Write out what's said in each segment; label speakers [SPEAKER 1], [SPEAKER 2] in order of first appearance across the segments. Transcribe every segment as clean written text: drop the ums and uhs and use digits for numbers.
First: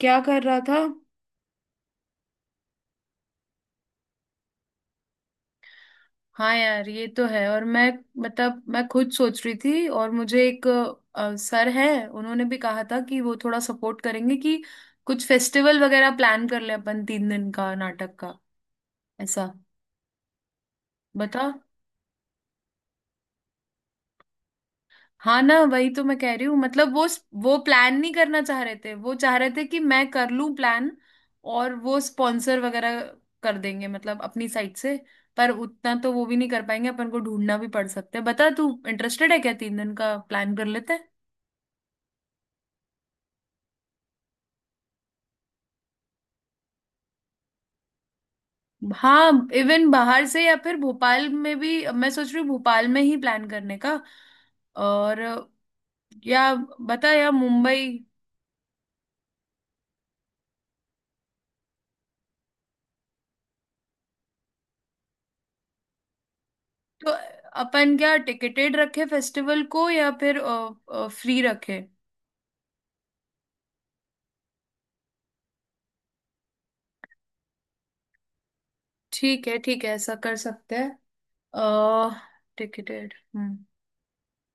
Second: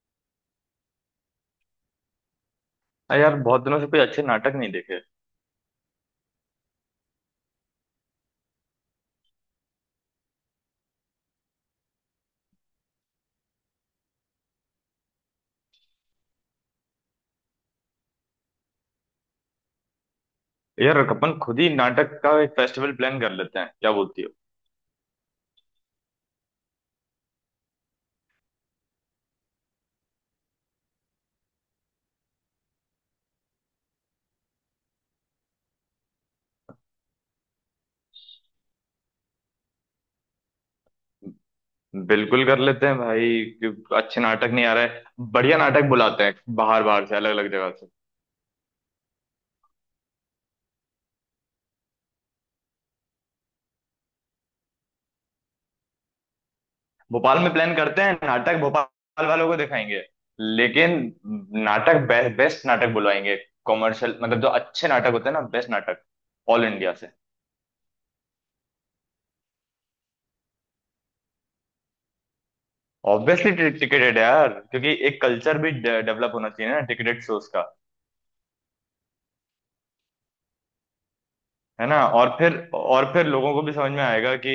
[SPEAKER 1] क्या कर रहा था।
[SPEAKER 2] अरे यार, बहुत दिनों से कोई अच्छे नाटक नहीं देखे।
[SPEAKER 1] हाँ यार, ये तो है। और मैं, मतलब मैं खुद सोच रही थी। और मुझे एक सर है, उन्होंने भी कहा था कि वो थोड़ा सपोर्ट करेंगे कि कुछ फेस्टिवल वगैरह प्लान कर ले अपन, 3 दिन का नाटक का ऐसा।
[SPEAKER 2] यार, अपन
[SPEAKER 1] बता।
[SPEAKER 2] खुद ही नाटक का एक फेस्टिवल प्लान कर लेते हैं, क्या बोलती हो।
[SPEAKER 1] हाँ ना, वही तो मैं कह रही हूँ। मतलब वो प्लान नहीं करना चाह रहे थे, वो चाह रहे थे कि मैं कर लूँ प्लान। और वो स्पॉन्सर वगैरह कर देंगे, मतलब अपनी साइड से। पर उतना तो वो भी नहीं कर पाएंगे, अपन को ढूंढना भी पड़ सकता है। बता, तू इंटरेस्टेड है क्या? 3 दिन का प्लान कर लेते हैं।
[SPEAKER 2] बिल्कुल कर लेते हैं भाई। कि अच्छे नाटक नहीं आ रहे, बढ़िया नाटक बुलाते हैं, बाहर बाहर से, अलग अलग जगह से।
[SPEAKER 1] हाँ, इवन बाहर से या फिर भोपाल में भी मैं सोच रही हूँ, भोपाल में ही प्लान करने का। और, या, बता, या
[SPEAKER 2] भोपाल में प्लान
[SPEAKER 1] मुंबई।
[SPEAKER 2] करते हैं, नाटक भोपाल वालों को दिखाएंगे, लेकिन नाटक बेस्ट नाटक बुलवाएंगे। कॉमर्शियल, मतलब जो अच्छे नाटक होते हैं ना, बेस्ट नाटक, ऑल इंडिया से।
[SPEAKER 1] तो अपन क्या टिकेटेड रखे फेस्टिवल को या फिर फ्री रखे?
[SPEAKER 2] ऑब्वियसली टिकेटेड है यार, क्योंकि एक कल्चर भी डेवलप होना चाहिए ना, टिकेटेड शोज का।
[SPEAKER 1] ठीक है, ठीक है, ऐसा कर सकते हैं।
[SPEAKER 2] है ना,
[SPEAKER 1] अह
[SPEAKER 2] और फिर
[SPEAKER 1] टिकटेड।
[SPEAKER 2] लोगों को
[SPEAKER 1] हम्म।
[SPEAKER 2] भी समझ में आएगा कि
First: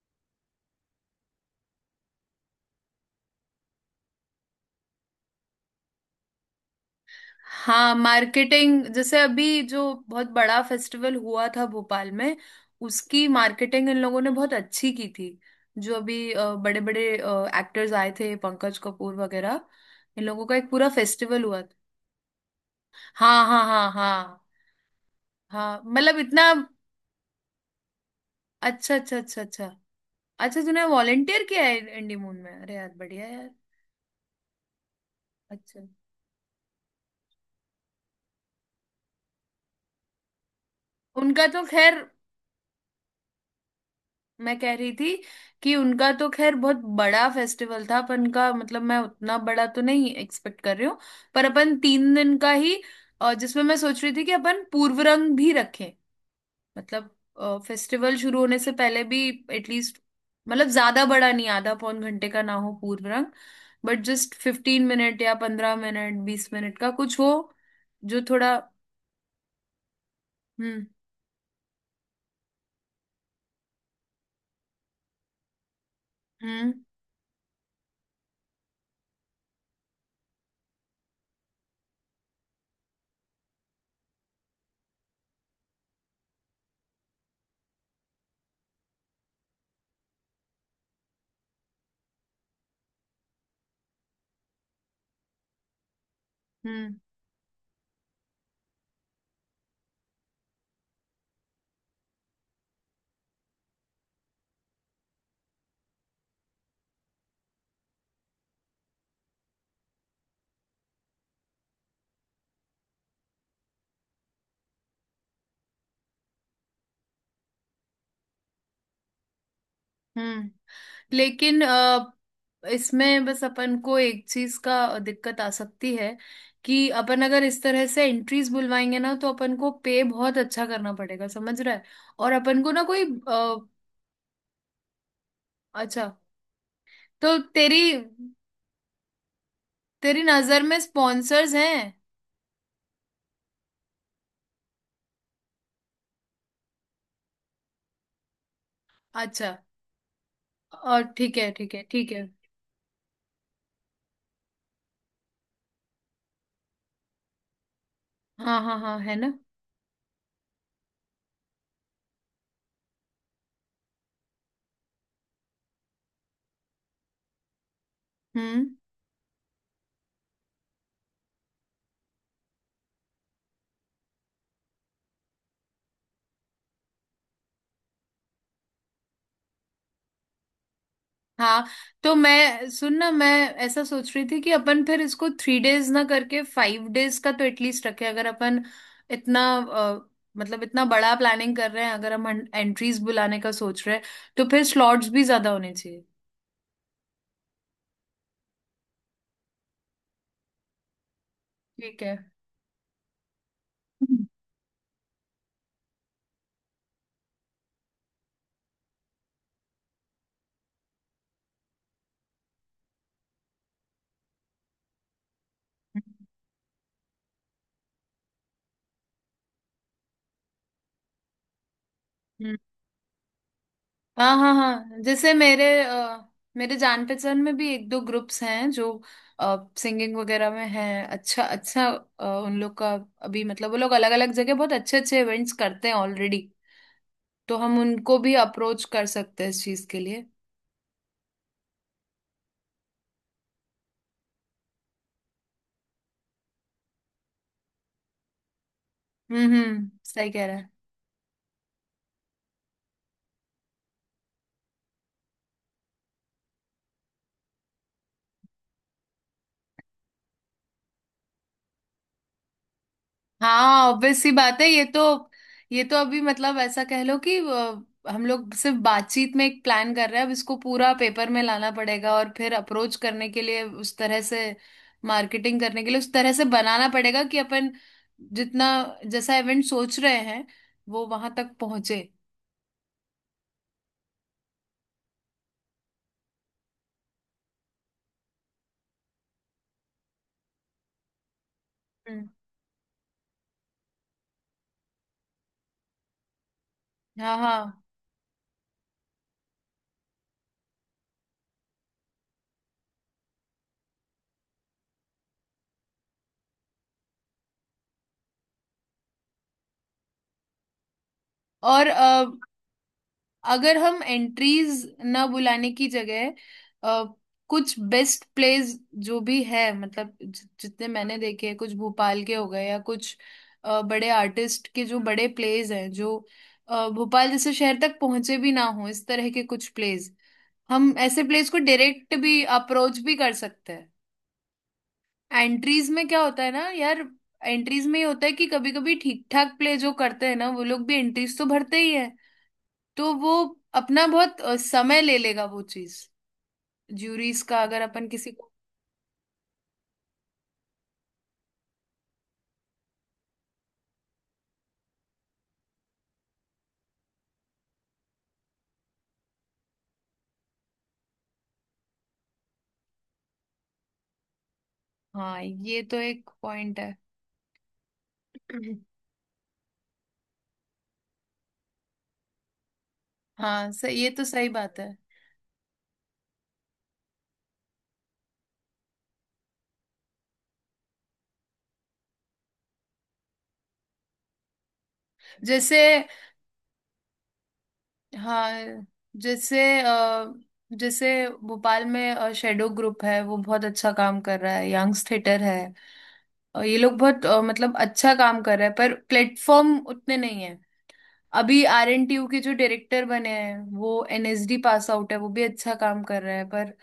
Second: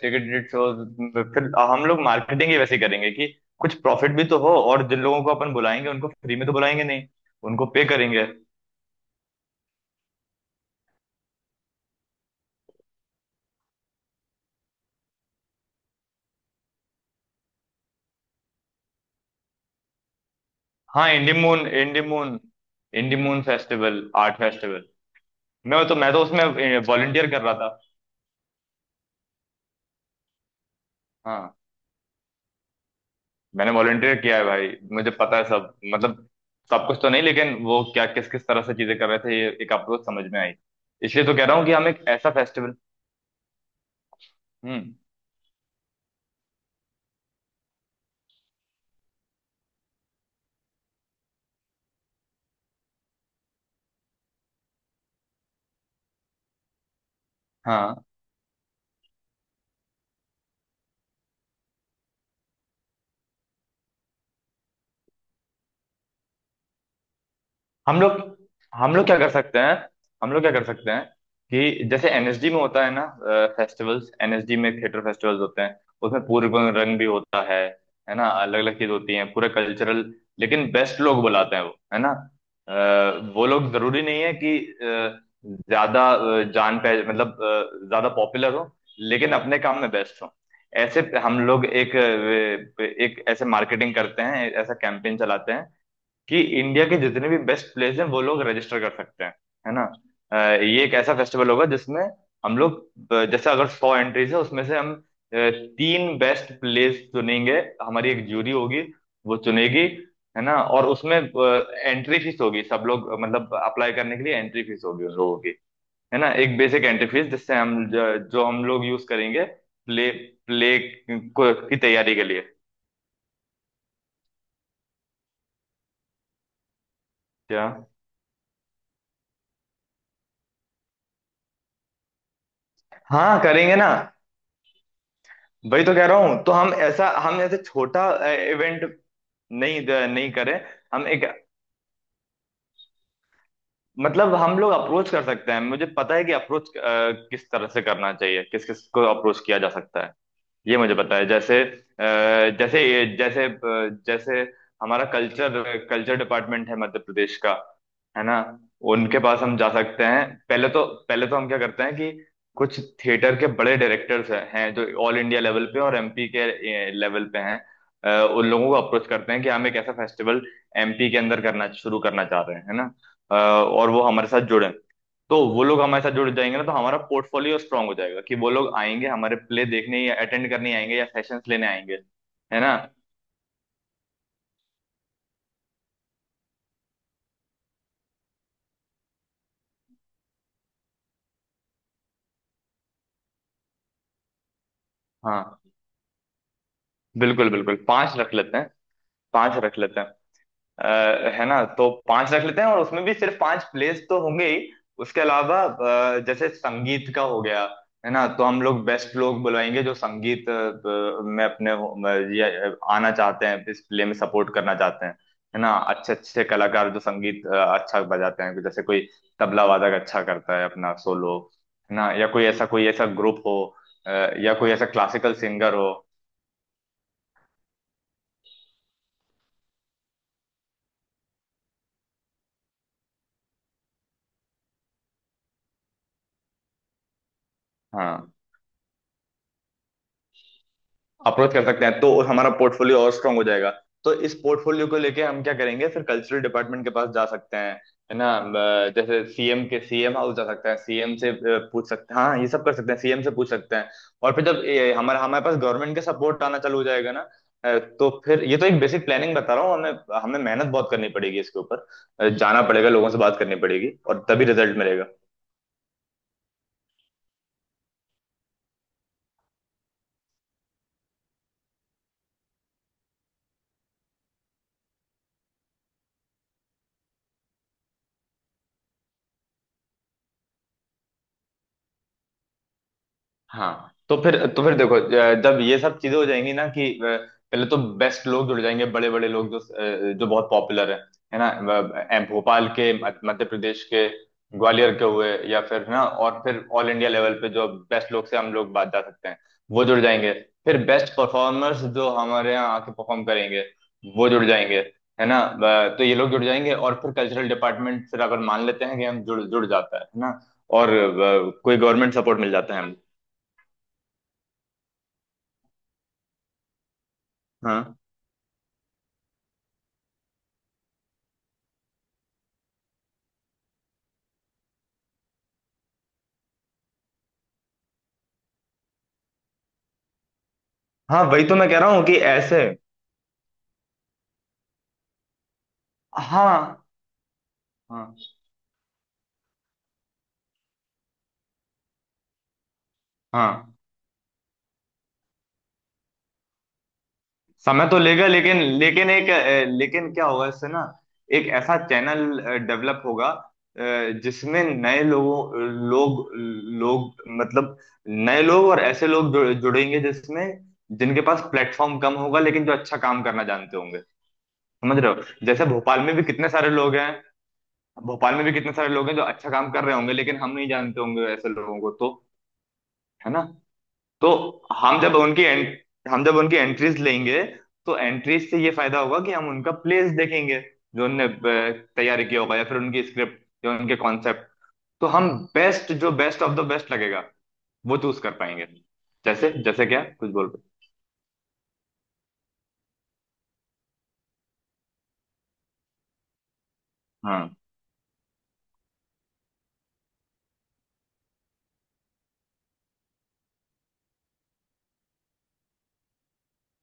[SPEAKER 2] टिकट शोज। फिर हम लोग मार्केटिंग ही वैसे करेंगे कि कुछ प्रॉफिट भी तो हो, और जिन लोगों को अपन बुलाएंगे, उनको फ्री में तो बुलाएंगे नहीं, उनको पे
[SPEAKER 1] हाँ,
[SPEAKER 2] करेंगे।
[SPEAKER 1] मार्केटिंग जैसे अभी जो बहुत बड़ा फेस्टिवल हुआ था भोपाल में, उसकी मार्केटिंग इन लोगों ने बहुत अच्छी की थी। जो अभी बड़े बड़े एक्टर्स आए थे, पंकज कपूर वगैरह, इन लोगों का एक पूरा
[SPEAKER 2] हाँ,
[SPEAKER 1] फेस्टिवल हुआ
[SPEAKER 2] इंडीमून,
[SPEAKER 1] था।
[SPEAKER 2] इंडीमून
[SPEAKER 1] हाँ हाँ हाँ
[SPEAKER 2] फेस्टिवल, आर्ट
[SPEAKER 1] हाँ।
[SPEAKER 2] फेस्टिवल।
[SPEAKER 1] हाँ,
[SPEAKER 2] मैं तो मैं
[SPEAKER 1] मतलब
[SPEAKER 2] तो उसमें
[SPEAKER 1] इतना।
[SPEAKER 2] वॉलंटियर कर रहा था।
[SPEAKER 1] अच्छा अच्छा अच्छा अच्छा। अच्छा, तूने वॉलेंटियर
[SPEAKER 2] हाँ,
[SPEAKER 1] किया है इंडी मून में? अरे यार, बढ़िया यार।
[SPEAKER 2] मैंने वॉलंटियर किया है भाई, मुझे पता है सब,
[SPEAKER 1] अच्छा,
[SPEAKER 2] मतलब सब कुछ तो नहीं, लेकिन वो क्या, किस किस तरह से चीजें कर रहे थे, ये एक अप्रोच समझ में आई। इसलिए तो कह
[SPEAKER 1] उनका
[SPEAKER 2] रहा
[SPEAKER 1] तो
[SPEAKER 2] हूँ कि हम
[SPEAKER 1] खैर,
[SPEAKER 2] एक ऐसा फेस्टिवल।
[SPEAKER 1] मैं कह रही
[SPEAKER 2] हम्म।
[SPEAKER 1] थी कि उनका तो खैर बहुत बड़ा फेस्टिवल था। अपन का, मतलब मैं उतना बड़ा तो नहीं एक्सपेक्ट कर रही हूँ। पर अपन 3 दिन का ही जिसमें मैं सोच रही थी कि अपन पूर्व रंग भी रखें। मतलब
[SPEAKER 2] हाँ।
[SPEAKER 1] फेस्टिवल शुरू होने से पहले भी, एटलीस्ट, मतलब ज्यादा बड़ा नहीं, आधा पौन घंटे का ना हो पूर्व रंग। बट जस्ट 15 मिनट या 15 मिनट, 20 मिनट का कुछ हो।
[SPEAKER 2] हम
[SPEAKER 1] जो
[SPEAKER 2] लोग,
[SPEAKER 1] थोड़ा।
[SPEAKER 2] हम लोग क्या कर सकते हैं हम लोग क्या कर
[SPEAKER 1] हम्म,
[SPEAKER 2] सकते हैं, कि जैसे एनएसडी में होता है ना, फेस्टिवल्स, एनएसडी में थिएटर फेस्टिवल्स होते हैं। उसमें पूरे
[SPEAKER 1] हम्म,
[SPEAKER 2] रंग भी होता है ना, अलग अलग चीज होती है, पूरा कल्चरल। लेकिन बेस्ट लोग बुलाते हैं वो, है ना। वो लोग जरूरी नहीं है कि ज्यादा जान पह मतलब ज्यादा पॉपुलर हो, लेकिन अपने काम में बेस्ट हो। ऐसे हम लोग एक एक ऐसे मार्केटिंग करते हैं, ऐसा कैंपेन चलाते हैं कि इंडिया
[SPEAKER 1] हम्म,
[SPEAKER 2] के जितने भी बेस्ट प्लेयर्स हैं, वो लोग रजिस्टर कर सकते हैं, है ना। अ, ये एक ऐसा फेस्टिवल होगा जिसमें हम लोग, जैसे अगर सौ एंट्रीज है, उसमें से हम अ, तीन बेस्ट प्लेयर्स चुनेंगे, हमारी एक जूरी होगी, वो चुनेगी, है ना। और उसमें एंट्री फीस होगी, सब लोग मतलब अप्लाई करने के लिए एंट्री फीस होगी उन लोगों की, है ना, एक बेसिक एंट्री फीस, जिससे हम जो हम लोग यूज करेंगे प्ले,
[SPEAKER 1] हम्म।
[SPEAKER 2] प्ले
[SPEAKER 1] लेकिन
[SPEAKER 2] की तैयारी के लिए।
[SPEAKER 1] इसमें बस अपन को एक चीज का दिक्कत आ सकती है। कि अपन अगर इस
[SPEAKER 2] क्या?
[SPEAKER 1] तरह से एंट्रीज बुलवाएंगे ना, तो अपन को पे बहुत अच्छा करना पड़ेगा, समझ रहा है। और अपन को ना कोई
[SPEAKER 2] हाँ, करेंगे ना, वही तो
[SPEAKER 1] अच्छा।
[SPEAKER 2] कह रहा हूँ। तो हम ऐसा,
[SPEAKER 1] तो
[SPEAKER 2] हम ऐसे
[SPEAKER 1] तेरी
[SPEAKER 2] छोटा इवेंट नहीं
[SPEAKER 1] तेरी
[SPEAKER 2] नहीं करें।
[SPEAKER 1] नजर में
[SPEAKER 2] हम एक,
[SPEAKER 1] स्पॉन्सर्स हैं?
[SPEAKER 2] मतलब हम लोग अप्रोच कर सकते हैं, मुझे पता है कि अप्रोच किस तरह से करना चाहिए, किस किस को अप्रोच
[SPEAKER 1] अच्छा,
[SPEAKER 2] किया जा सकता है, ये मुझे
[SPEAKER 1] और
[SPEAKER 2] पता है।
[SPEAKER 1] ठीक है,
[SPEAKER 2] जैसे
[SPEAKER 1] ठीक है, ठीक है।
[SPEAKER 2] अ, जैसे ये जैसे जैसे हमारा कल्चर कल्चर डिपार्टमेंट है मध्य प्रदेश का, है ना,
[SPEAKER 1] हाँ हाँ हाँ, है
[SPEAKER 2] उनके
[SPEAKER 1] ना।
[SPEAKER 2] पास हम जा सकते हैं। पहले तो हम क्या करते हैं कि कुछ थिएटर के बड़े डायरेक्टर्स हैं जो ऑल इंडिया लेवल पे और एमपी के लेवल पे हैं, उन
[SPEAKER 1] हम्म।
[SPEAKER 2] लोगों को अप्रोच करते हैं कि हम एक ऐसा फेस्टिवल एमपी के अंदर करना शुरू करना चाह रहे हैं, है ना। और वो हमारे साथ जुड़े, तो वो लोग हमारे साथ जुड़ जाएंगे ना, तो हमारा पोर्टफोलियो स्ट्रांग हो जाएगा, कि वो लोग आएंगे हमारे प्ले देखने, या अटेंड करने आएंगे, या सेशंस
[SPEAKER 1] हाँ,
[SPEAKER 2] लेने आएंगे,
[SPEAKER 1] तो
[SPEAKER 2] है
[SPEAKER 1] मैं
[SPEAKER 2] ना।
[SPEAKER 1] सुन ना, मैं ऐसा सोच रही थी कि अपन फिर इसको 3 डेज ना करके 5 डेज का तो एटलीस्ट रखें। अगर अपन इतना मतलब इतना बड़ा प्लानिंग कर रहे हैं, अगर हम एंट्रीज बुलाने का सोच रहे हैं, तो फिर स्लॉट्स भी ज्यादा
[SPEAKER 2] हाँ।
[SPEAKER 1] होने चाहिए।
[SPEAKER 2] बिल्कुल बिल्कुल, पांच रख लेते हैं। अ, है ना, तो
[SPEAKER 1] ठीक है।
[SPEAKER 2] पांच रख लेते हैं, और उसमें भी सिर्फ पांच प्लेस तो
[SPEAKER 1] हम्म।
[SPEAKER 2] होंगे ही। उसके अलावा जैसे संगीत का हो गया, है ना, तो हम लोग बेस्ट लोग बुलाएंगे जो संगीत में अपने ये आना चाहते हैं, इस प्ले में सपोर्ट करना चाहते हैं, है ना। अच्छे अच्छे कलाकार जो संगीत अच्छा बजाते हैं, जैसे कोई तबला वादक अच्छा करता है अपना सोलो, है ना, या कोई
[SPEAKER 1] हम्म।
[SPEAKER 2] ऐसा, कोई ऐसा ग्रुप हो, अ,
[SPEAKER 1] हाँ हाँ
[SPEAKER 2] या कोई ऐसा
[SPEAKER 1] हाँ, जैसे
[SPEAKER 2] क्लासिकल
[SPEAKER 1] मेरे
[SPEAKER 2] सिंगर हो।
[SPEAKER 1] मेरे जान पहचान में भी एक दो ग्रुप्स हैं जो सिंगिंग वगैरह में हैं। अच्छा, अच्छा। उन लोग का अभी, मतलब वो लोग अलग अलग जगह बहुत अच्छे अच्छे इवेंट्स करते हैं ऑलरेडी। तो हम उनको
[SPEAKER 2] हाँ,
[SPEAKER 1] भी अप्रोच कर सकते हैं इस चीज के लिए।
[SPEAKER 2] अप्रोच कर सकते हैं, तो हमारा पोर्टफोलियो और स्ट्रांग हो जाएगा। तो इस पोर्टफोलियो को लेके हम क्या करेंगे, फिर कल्चरल डिपार्टमेंट के पास जा सकते हैं, है ना। जैसे
[SPEAKER 1] हम्म,
[SPEAKER 2] सीएम के,
[SPEAKER 1] हम्म,
[SPEAKER 2] सीएम
[SPEAKER 1] सही
[SPEAKER 2] हाउस जा
[SPEAKER 1] कह रहा
[SPEAKER 2] सकते
[SPEAKER 1] है।
[SPEAKER 2] हैं, सीएम से पूछ सकते हैं। हाँ, ये सब कर सकते हैं, सीएम से पूछ सकते हैं। और फिर जब ये हमारा, हमारे पास गवर्नमेंट का सपोर्ट आना चालू हो जाएगा ना, तो फिर, ये तो एक बेसिक प्लानिंग बता रहा हूँ, हमें, हमें मेहनत बहुत करनी पड़ेगी इसके ऊपर, जाना पड़ेगा, लोगों से बात करनी
[SPEAKER 1] हाँ,
[SPEAKER 2] पड़ेगी,
[SPEAKER 1] ऑब्वियस
[SPEAKER 2] और
[SPEAKER 1] सी
[SPEAKER 2] तभी
[SPEAKER 1] बात है
[SPEAKER 2] रिजल्ट
[SPEAKER 1] ये तो।
[SPEAKER 2] मिलेगा।
[SPEAKER 1] ये तो अभी, मतलब ऐसा कह लो कि हम लोग सिर्फ बातचीत में एक प्लान कर रहे हैं। अब इसको पूरा पेपर में लाना पड़ेगा और फिर अप्रोच करने के लिए उस तरह से, मार्केटिंग करने के लिए उस तरह से बनाना पड़ेगा कि अपन जितना, जैसा इवेंट सोच रहे हैं, वो वहां तक पहुंचे।
[SPEAKER 2] हाँ, तो फिर, देखो, जब ये सब चीजें हो जाएंगी ना, कि पहले तो बेस्ट लोग जुड़ जाएंगे, बड़े बड़े लोग जो जो बहुत पॉपुलर है ना,
[SPEAKER 1] हम्म।
[SPEAKER 2] भोपाल के मध्य प्रदेश के, ग्वालियर के हुए, या फिर, है ना, और फिर ऑल इंडिया लेवल
[SPEAKER 1] हाँ,
[SPEAKER 2] पे जो
[SPEAKER 1] हाँ।
[SPEAKER 2] बेस्ट लोग से हम लोग बात जा सकते हैं, वो जुड़ जाएंगे। फिर बेस्ट परफॉर्मर्स जो हमारे यहाँ आके परफॉर्म करेंगे, वो जुड़ जाएंगे, है ना। तो ये लोग जुड़ जाएंगे, और फिर कल्चरल डिपार्टमेंट फिर अगर मान लेते हैं कि हम जुड़ जुड़ जाता है ना, और कोई
[SPEAKER 1] और
[SPEAKER 2] गवर्नमेंट सपोर्ट मिल जाता है।
[SPEAKER 1] अगर हम एंट्रीज ना बुलाने की जगह अ, कुछ
[SPEAKER 2] हाँ।
[SPEAKER 1] बेस्ट प्लेस, जो भी है, मतलब जितने मैंने देखे हैं, कुछ भोपाल के हो गए या कुछ बड़े आर्टिस्ट के जो बड़े प्लेस हैं, जो भोपाल जैसे शहर तक पहुंचे भी ना हो, इस तरह के कुछ प्लेस, हम ऐसे
[SPEAKER 2] हाँ, वही
[SPEAKER 1] प्लेस
[SPEAKER 2] तो
[SPEAKER 1] को
[SPEAKER 2] मैं कह रहा हूँ
[SPEAKER 1] डायरेक्ट
[SPEAKER 2] कि
[SPEAKER 1] भी
[SPEAKER 2] ऐसे।
[SPEAKER 1] अप्रोच भी कर सकते हैं। एंट्रीज में क्या होता है ना
[SPEAKER 2] हाँ
[SPEAKER 1] यार, एंट्रीज में ये
[SPEAKER 2] हाँ
[SPEAKER 1] होता है कि कभी कभी ठीक ठाक प्ले जो करते हैं ना, वो लोग भी एंट्रीज तो भरते ही है। तो वो
[SPEAKER 2] हाँ।
[SPEAKER 1] अपना बहुत समय ले लेगा वो चीज। ज्यूरीज का अगर
[SPEAKER 2] समय तो
[SPEAKER 1] अपन
[SPEAKER 2] लेगा,
[SPEAKER 1] किसी को।
[SPEAKER 2] लेकिन, लेकिन क्या होगा इससे ना, एक ऐसा चैनल डेवलप होगा जिसमें लोग लोग मतलब नए लोग और ऐसे लोग जुड़ेंगे जिसमें, जिनके पास प्लेटफॉर्म कम होगा, लेकिन जो अच्छा काम करना जानते होंगे। समझ रहे
[SPEAKER 1] हाँ,
[SPEAKER 2] हो, जैसे
[SPEAKER 1] ये तो एक पॉइंट है।
[SPEAKER 2] भोपाल में भी कितने सारे लोग हैं जो अच्छा काम कर रहे होंगे, लेकिन हम नहीं जानते होंगे ऐसे लोगों को। तो है ना,
[SPEAKER 1] हाँ, ये तो
[SPEAKER 2] तो
[SPEAKER 1] सही बात है।
[SPEAKER 2] हम जब उनकी एंट, हम जब उनकी एंट्रीज लेंगे, तो एंट्रीज से ये फायदा होगा कि हम उनका प्लेस देखेंगे, जो उनने तैयारी किया होगा, या फिर उनकी स्क्रिप्ट या उनके कॉन्सेप्ट, तो हम
[SPEAKER 1] जैसे,
[SPEAKER 2] बेस्ट, जो बेस्ट ऑफ द बेस्ट लगेगा, वो चूज कर
[SPEAKER 1] हाँ,
[SPEAKER 2] पाएंगे। जैसे
[SPEAKER 1] जैसे
[SPEAKER 2] जैसे क्या कुछ बोल रहे।
[SPEAKER 1] जैसे भोपाल में शेडो ग्रुप है, वो बहुत अच्छा काम कर रहा है। यंग्स थिएटर है, और ये लोग बहुत
[SPEAKER 2] हाँ।
[SPEAKER 1] मतलब अच्छा काम कर रहा है, पर प्लेटफॉर्म उतने नहीं है। अभी आर एन टी यू के जो डायरेक्टर बने हैं, वो N S D pass out है, वो भी अच्छा काम कर रहा है। पर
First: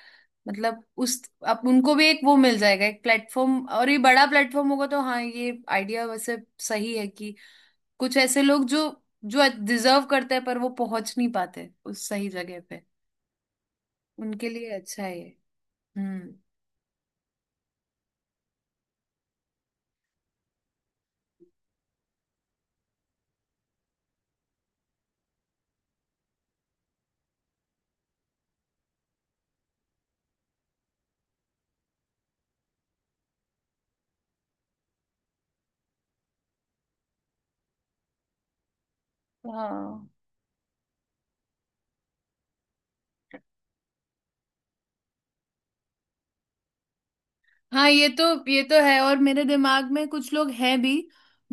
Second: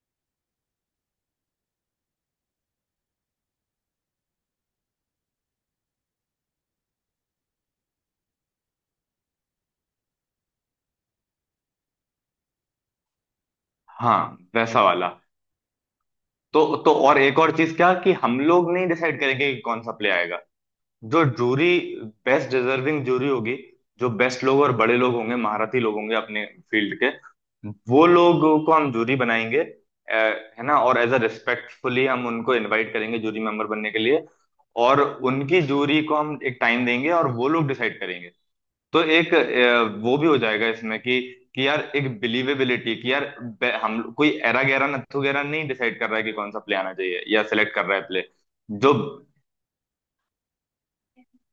[SPEAKER 1] मतलब उस, अब उनको भी एक वो मिल जाएगा, एक प्लेटफॉर्म, और ये बड़ा प्लेटफॉर्म होगा। तो हाँ, ये आइडिया वैसे सही है, कि कुछ ऐसे लोग जो जो डिजर्व करते हैं पर वो पहुंच नहीं पाते उस सही जगह पे,
[SPEAKER 2] हाँ,
[SPEAKER 1] उनके लिए
[SPEAKER 2] वैसा
[SPEAKER 1] अच्छा
[SPEAKER 2] वाला।
[SPEAKER 1] है ये। हम्म।
[SPEAKER 2] तो, और एक और चीज क्या, कि हम लोग नहीं डिसाइड करेंगे कि कौन सा प्ले आएगा, जो जूरी, बेस्ट डिजर्विंग जूरी होगी, जो बेस्ट लोग और बड़े लोग होंगे, महारथी लोग होंगे अपने फील्ड के, वो लोगों को हम जूरी बनाएंगे, है ना। और एज अ रिस्पेक्टफुली हम उनको इनवाइट करेंगे जूरी मेंबर बनने के लिए, और उनकी जूरी को हम एक टाइम देंगे, और वो लोग डिसाइड करेंगे। तो एक
[SPEAKER 1] हाँ
[SPEAKER 2] वो भी हो जाएगा इसमें कि यार एक बिलीवेबिलिटी, कि यार हम कोई एरा गैरा नत्थु गैरा नहीं डिसाइड कर रहा है कि कौन सा प्ले आना चाहिए, या सिलेक्ट कर
[SPEAKER 1] हाँ,
[SPEAKER 2] रहा है
[SPEAKER 1] ये तो
[SPEAKER 2] प्ले
[SPEAKER 1] ये तो
[SPEAKER 2] जो।
[SPEAKER 1] है, और मेरे दिमाग में कुछ लोग हैं भी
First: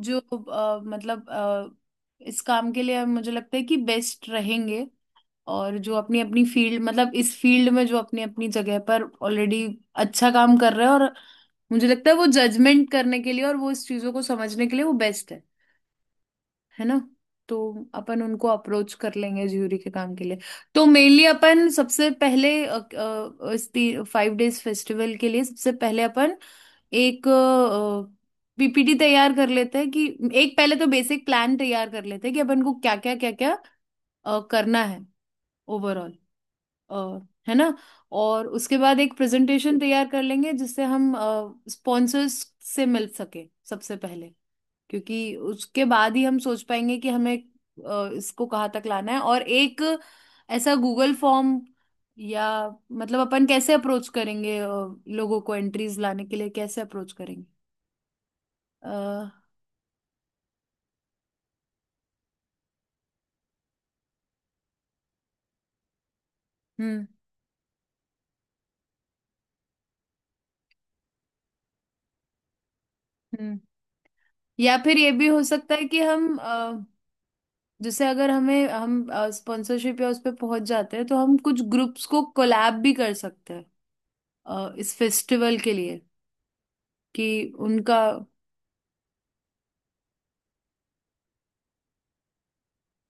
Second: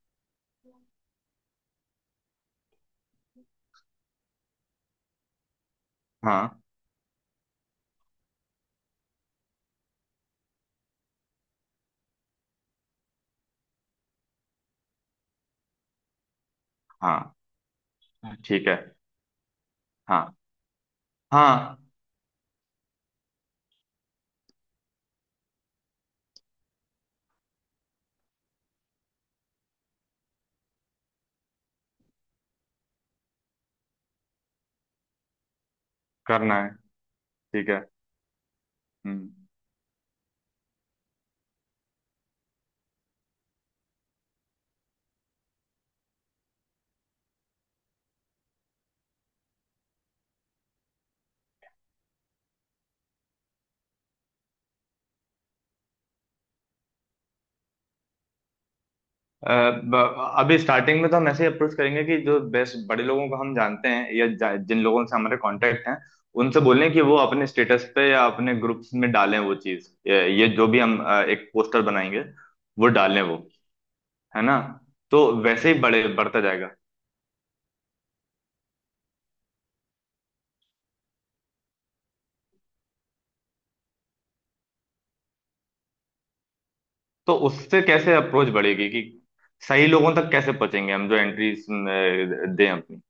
[SPEAKER 1] जो मतलब इस काम के लिए मुझे लगता है कि बेस्ट रहेंगे। और जो अपनी अपनी
[SPEAKER 2] हाँ
[SPEAKER 1] फील्ड, मतलब इस फील्ड में जो अपनी अपनी जगह पर ऑलरेडी अच्छा काम कर रहे हैं, और मुझे लगता है वो जजमेंट करने के लिए और वो इस चीजों को समझने के लिए वो बेस्ट है ना।
[SPEAKER 2] हाँ,
[SPEAKER 1] तो अपन उनको
[SPEAKER 2] ठीक है।
[SPEAKER 1] अप्रोच कर लेंगे ज्यूरी के काम
[SPEAKER 2] हाँ
[SPEAKER 1] के लिए। तो मेनली अपन
[SPEAKER 2] हाँ,
[SPEAKER 1] सबसे पहले इस 5 डेज फेस्टिवल के लिए सबसे पहले अपन एक पीपीटी तैयार कर लेते हैं कि, एक पहले तो बेसिक प्लान तैयार कर लेते हैं कि अपन को क्या क्या क्या क्या करना है ओवरऑल।
[SPEAKER 2] करना है।
[SPEAKER 1] अ, है
[SPEAKER 2] ठीक
[SPEAKER 1] ना।
[SPEAKER 2] है।
[SPEAKER 1] और उसके बाद एक
[SPEAKER 2] हम्म।
[SPEAKER 1] प्रेजेंटेशन तैयार कर लेंगे जिससे हम स्पॉन्सर्स से मिल सके सबसे पहले, क्योंकि उसके बाद ही हम सोच पाएंगे कि हमें इसको कहाँ तक लाना है, और एक ऐसा गूगल फॉर्म या, मतलब अपन कैसे अप्रोच करेंगे, लोगों को एंट्रीज लाने के लिए कैसे अप्रोच करेंगे। अ,
[SPEAKER 2] अभी स्टार्टिंग में तो हम ऐसे ही अप्रोच करेंगे कि जो बेस्ट बड़े लोगों को हम जानते हैं, या जिन लोगों से हमारे कांटेक्ट हैं, उनसे बोलें कि
[SPEAKER 1] हम्म,
[SPEAKER 2] वो अपने स्टेटस पे या अपने ग्रुप्स में डालें वो चीज़, ये जो भी हम एक पोस्टर बनाएंगे, वो डालें वो,
[SPEAKER 1] हम्म।
[SPEAKER 2] है ना,
[SPEAKER 1] या फिर ये
[SPEAKER 2] तो
[SPEAKER 1] भी हो
[SPEAKER 2] वैसे
[SPEAKER 1] सकता
[SPEAKER 2] ही
[SPEAKER 1] है कि
[SPEAKER 2] बड़े
[SPEAKER 1] हम,
[SPEAKER 2] बढ़ता जाएगा।
[SPEAKER 1] जैसे अगर हमें हम स्पॉन्सरशिप या उस पर पहुंच जाते हैं, तो हम कुछ ग्रुप्स को कोलैब भी कर सकते हैं इस फेस्टिवल के लिए, कि
[SPEAKER 2] तो उससे
[SPEAKER 1] उनका।
[SPEAKER 2] कैसे अप्रोच बढ़ेगी, कि सही लोगों तक कैसे पहुंचेंगे, हम जो एंट्रीज दें अपनी,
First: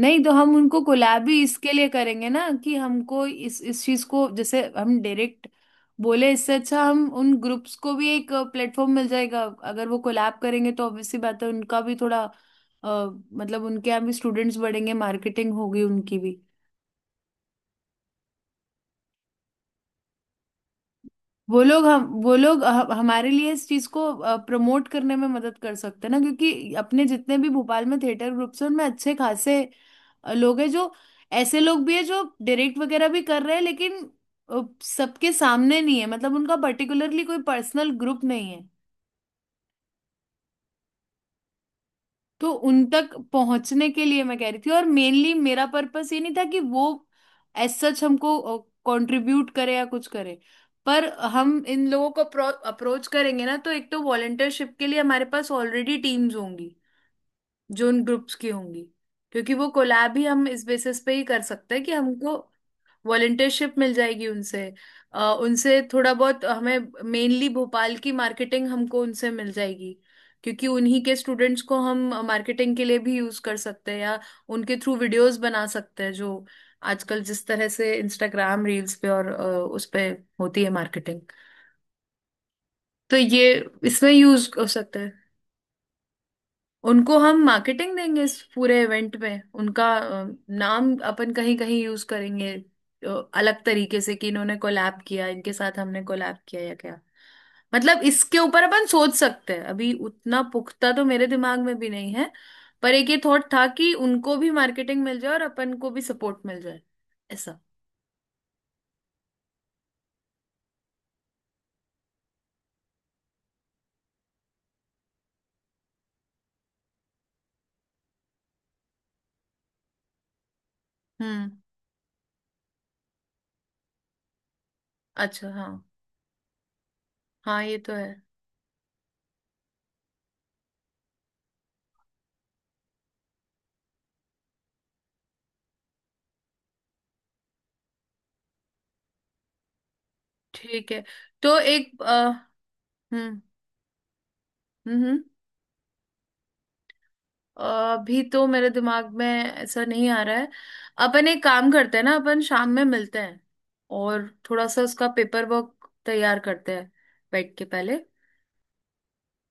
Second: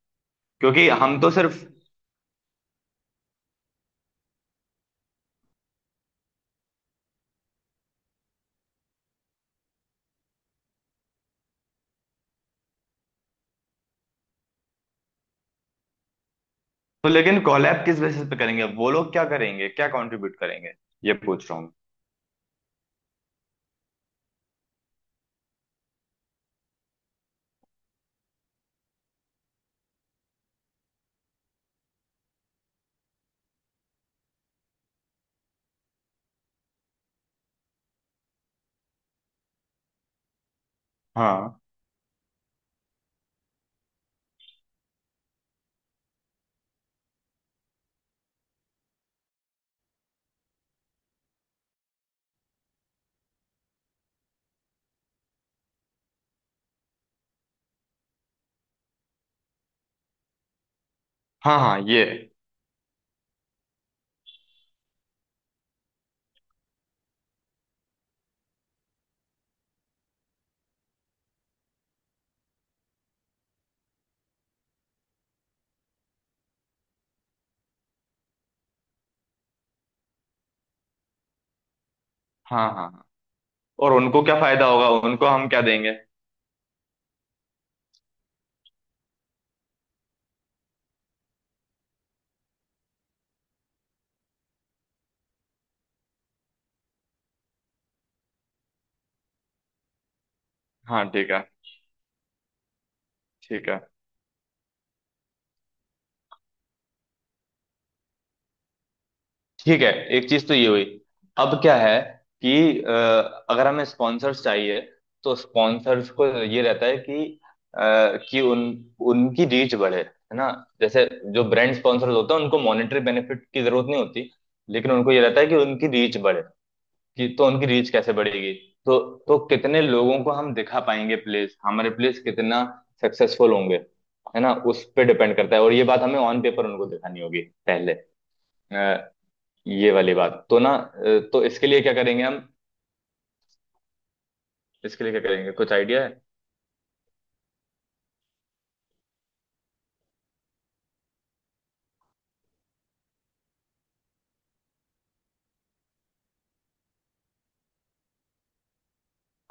[SPEAKER 1] नहीं तो हम उनको
[SPEAKER 2] क्योंकि हम
[SPEAKER 1] कोलैब
[SPEAKER 2] तो
[SPEAKER 1] ही
[SPEAKER 2] सिर्फ।
[SPEAKER 1] इसके लिए करेंगे ना, कि हमको इस चीज को जैसे हम डायरेक्ट बोले, इससे अच्छा हम उन ग्रुप्स को भी एक प्लेटफॉर्म मिल जाएगा। अगर वो कोलैब करेंगे तो ऑब्वियस सी बात है उनका भी थोड़ा मतलब उनके यहाँ भी स्टूडेंट्स बढ़ेंगे, मार्केटिंग होगी उनकी भी।
[SPEAKER 2] तो लेकिन कॉलैब किस बेसिस पे करेंगे, वो लोग क्या करेंगे, क्या कंट्रीब्यूट करेंगे, ये पूछ रहा हूँ।
[SPEAKER 1] वो लोग हमारे लिए इस चीज को प्रमोट करने में मदद कर सकते हैं ना, क्योंकि अपने जितने भी भोपाल में थिएटर ग्रुप्स हैं, उनमें अच्छे खासे लोग हैं, जो ऐसे लोग भी है जो डायरेक्ट वगैरह भी कर रहे हैं, लेकिन सबके सामने नहीं है। मतलब उनका पर्टिकुलरली कोई पर्सनल ग्रुप नहीं है।
[SPEAKER 2] हाँ
[SPEAKER 1] तो उन तक पहुंचने के लिए मैं कह रही थी। और मेनली मेरा पर्पस ये नहीं था कि वो एज सच हमको कंट्रीब्यूट करे या कुछ करे। पर हम इन लोगों को अप्रोच करेंगे ना, तो एक तो वॉलंटियरशिप के लिए हमारे पास ऑलरेडी टीम्स होंगी जो उन ग्रुप्स की होंगी, क्योंकि वो कोलैब ही हम इस बेसिस पे ही कर
[SPEAKER 2] हाँ
[SPEAKER 1] सकते
[SPEAKER 2] हाँ,
[SPEAKER 1] हैं कि
[SPEAKER 2] ये।
[SPEAKER 1] हमको वॉलंटियरशिप मिल जाएगी उनसे। उनसे थोड़ा बहुत हमें, मेनली भोपाल की मार्केटिंग हमको उनसे मिल जाएगी। क्योंकि उन्हीं के स्टूडेंट्स को हम मार्केटिंग के लिए भी यूज कर सकते हैं, या उनके थ्रू वीडियोस बना सकते हैं, जो आजकल जिस तरह से इंस्टाग्राम रील्स पे और उस पे होती है मार्केटिंग,
[SPEAKER 2] हाँ हाँ हाँ।
[SPEAKER 1] तो ये
[SPEAKER 2] और
[SPEAKER 1] इसमें
[SPEAKER 2] उनको क्या
[SPEAKER 1] यूज
[SPEAKER 2] फायदा
[SPEAKER 1] हो
[SPEAKER 2] होगा,
[SPEAKER 1] सकता है।
[SPEAKER 2] उनको हम क्या देंगे?
[SPEAKER 1] उनको हम मार्केटिंग देंगे, इस पूरे इवेंट में उनका नाम अपन कहीं कहीं यूज करेंगे, अलग तरीके से, कि इन्होंने कोलैब किया, इनके साथ हमने कोलैब किया या क्या। मतलब इसके ऊपर अपन सोच सकते हैं, अभी उतना पुख्ता
[SPEAKER 2] हाँ,
[SPEAKER 1] तो मेरे
[SPEAKER 2] ठीक है।
[SPEAKER 1] दिमाग में भी नहीं है। पर एक ये थॉट था
[SPEAKER 2] ठीक है,
[SPEAKER 1] कि उनको भी मार्केटिंग मिल जाए और अपन को भी सपोर्ट मिल जाए, ऐसा।
[SPEAKER 2] ठीक है। एक चीज तो ये हुई। अब क्या है, कि अगर हमें स्पॉन्सर्स चाहिए, तो स्पॉन्सर्स को ये रहता है कि अ, कि उन उनकी रीच बढ़े, है ना। जैसे जो
[SPEAKER 1] हम्म।
[SPEAKER 2] ब्रांड स्पॉन्सर्स होते हैं, उनको मॉनेटरी बेनिफिट की जरूरत नहीं होती, लेकिन उनको ये रहता है
[SPEAKER 1] अच्छा,
[SPEAKER 2] कि
[SPEAKER 1] हाँ।
[SPEAKER 2] उनकी रीच बढ़े। कि तो
[SPEAKER 1] हाँ,
[SPEAKER 2] उनकी
[SPEAKER 1] ये
[SPEAKER 2] रीच
[SPEAKER 1] तो है।
[SPEAKER 2] कैसे बढ़ेगी? तो तो कितने लोगों को हम दिखा पाएंगे प्लेस, हमारे प्लेस कितना सक्सेसफुल होंगे, है ना, उस पे डिपेंड करता है। और ये बात हमें ऑन पेपर उनको दिखानी होगी पहले, अ, ये वाली बात तो ना।
[SPEAKER 1] ठीक है,
[SPEAKER 2] तो
[SPEAKER 1] तो
[SPEAKER 2] इसके लिए क्या
[SPEAKER 1] एक
[SPEAKER 2] करेंगे हम,
[SPEAKER 1] हम्म, हम्म,
[SPEAKER 2] इसके लिए क्या करेंगे, कुछ आइडिया है?
[SPEAKER 1] अभी तो मेरे दिमाग में ऐसा नहीं आ रहा है। अपन एक काम करते हैं ना, अपन शाम में मिलते हैं और थोड़ा सा उसका पेपर वर्क तैयार करते हैं बैठ के पहले,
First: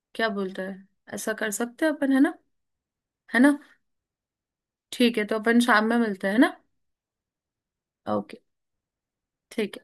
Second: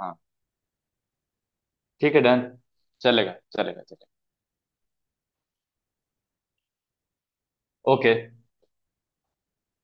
[SPEAKER 2] हाँ,
[SPEAKER 1] क्या बोलते हैं। ऐसा कर सकते हैं अपन,
[SPEAKER 2] ठीक
[SPEAKER 1] है
[SPEAKER 2] है,
[SPEAKER 1] ना।
[SPEAKER 2] डन। चलेगा
[SPEAKER 1] है ना,
[SPEAKER 2] चलेगा चलेगा।
[SPEAKER 1] ठीक है, तो अपन शाम में मिलते हैं ना।
[SPEAKER 2] ओके।
[SPEAKER 1] ओके। ठीक।